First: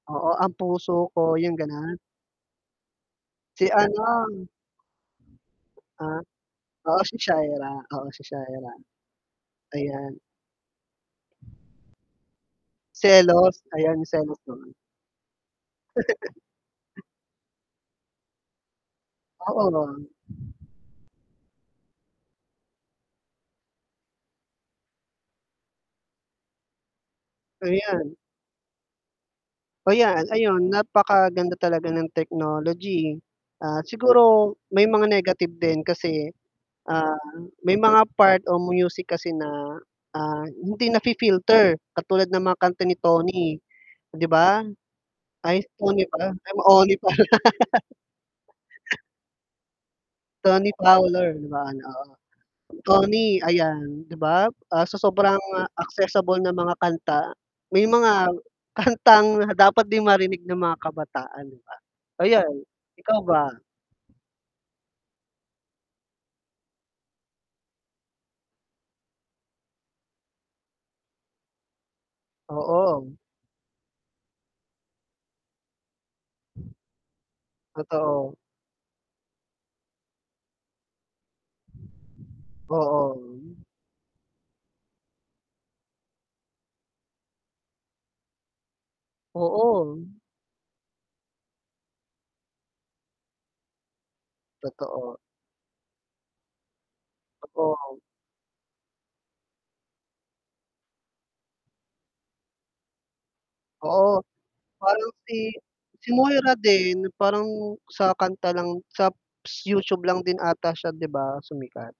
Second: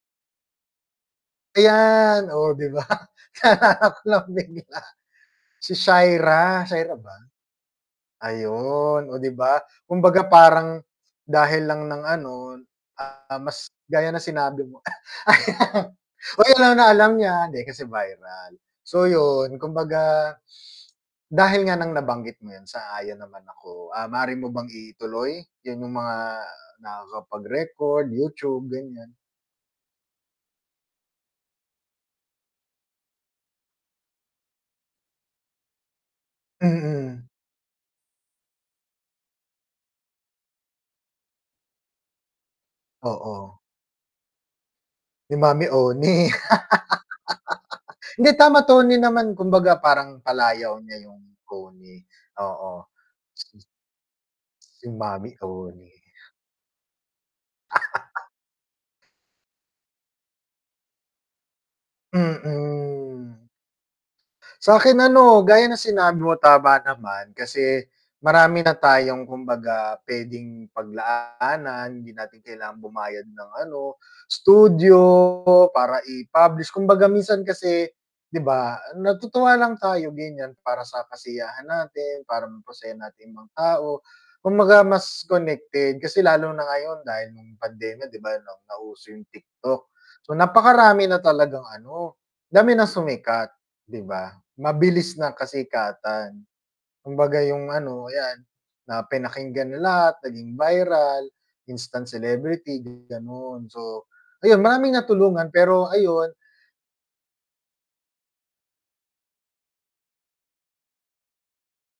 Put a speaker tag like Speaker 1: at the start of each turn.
Speaker 1: Oo, "Ang puso ko," yung ganon?
Speaker 2: Ayan, oh, 'di ba,
Speaker 1: Si
Speaker 2: naalala ko lang
Speaker 1: ano
Speaker 2: bigla si
Speaker 1: Ah,
Speaker 2: Shaira, Shaira
Speaker 1: oo
Speaker 2: ba?
Speaker 1: si Shaira, oo si Shaira.
Speaker 2: Ayun, oh, 'di ba,
Speaker 1: Ayan.
Speaker 2: kumbaga parang dahil lang ng ano, ah,
Speaker 1: Selos,
Speaker 2: mas
Speaker 1: ayan
Speaker 2: gaya ng
Speaker 1: selos
Speaker 2: sinabi
Speaker 1: naman.
Speaker 2: mo ayan oy, alam na alam niya, hindi kasi viral so yun
Speaker 1: Oo.
Speaker 2: kumbaga dahil nga ng nabanggit mo yun, sang-ayon naman ako, ah, maari mo bang ituloy, yun yung mga nakakapagrecord,
Speaker 1: Ayan.
Speaker 2: YouTube ganiyan.
Speaker 1: Oh, yan, ayun napakaganda talaga ng technology, at siguro may mga negative din kasi, ah,
Speaker 2: Mm.
Speaker 1: may mga part o music kasi na, ah, hindi nafi-filter, katulad ng mga kanta ni Toni
Speaker 2: Oo.
Speaker 1: 'di ba?
Speaker 2: Ni
Speaker 1: Ay,
Speaker 2: Mommy
Speaker 1: Toni
Speaker 2: Oni.
Speaker 1: ba? Ay, Oni pala.
Speaker 2: Hindi tama Toni naman kumbaga parang
Speaker 1: Toni
Speaker 2: palayaw niya yung
Speaker 1: Fowler, 'di ba ano
Speaker 2: Toni,
Speaker 1: oo
Speaker 2: oo.
Speaker 1: Toni ayan, 'di ba, ah, sa
Speaker 2: 'Yung Mommy
Speaker 1: sobrang
Speaker 2: Oni.
Speaker 1: accessible na mga kanta may mga kantang dapat 'di marinig ng mga kabataan 'di ba, ayan, ikaw
Speaker 2: Mm.
Speaker 1: ba?
Speaker 2: Sa'kin ano, gaya ng sinabi mo tama naman, kasi marami na tayong kumbaga puwedeng paglaanan, hindi natin kailangan
Speaker 1: Oo.
Speaker 2: bumayad ng ano studio, para i-publish kumbaga minsan kasi
Speaker 1: Totoo.
Speaker 2: 'di ba natutuwa lang tayo ganiyan, para sa kasiyahan natin, para mapasaya natin mga
Speaker 1: Oo.
Speaker 2: tao, kumbaga mas connected kasi lalo na ngayon dahil nung pandemya 'di ba na nauso yung TikTok,
Speaker 1: Oo.
Speaker 2: so napakarami na talagang ano dami ng sumikat 'di ba,
Speaker 1: Totoo.
Speaker 2: mabilis na kasikatan. Kumbaga yung
Speaker 1: Oh.
Speaker 2: ano yan na pinakinggan ng lahat naging viral, instant celebrity ganon, so
Speaker 1: Oo,
Speaker 2: ayun, maraming
Speaker 1: parang
Speaker 2: natulungan,
Speaker 1: si
Speaker 2: pero
Speaker 1: si
Speaker 2: ayun
Speaker 1: Moira din, parang sa kanta lang sa p s YouTube lang din ata siya 'di ba, sumikat.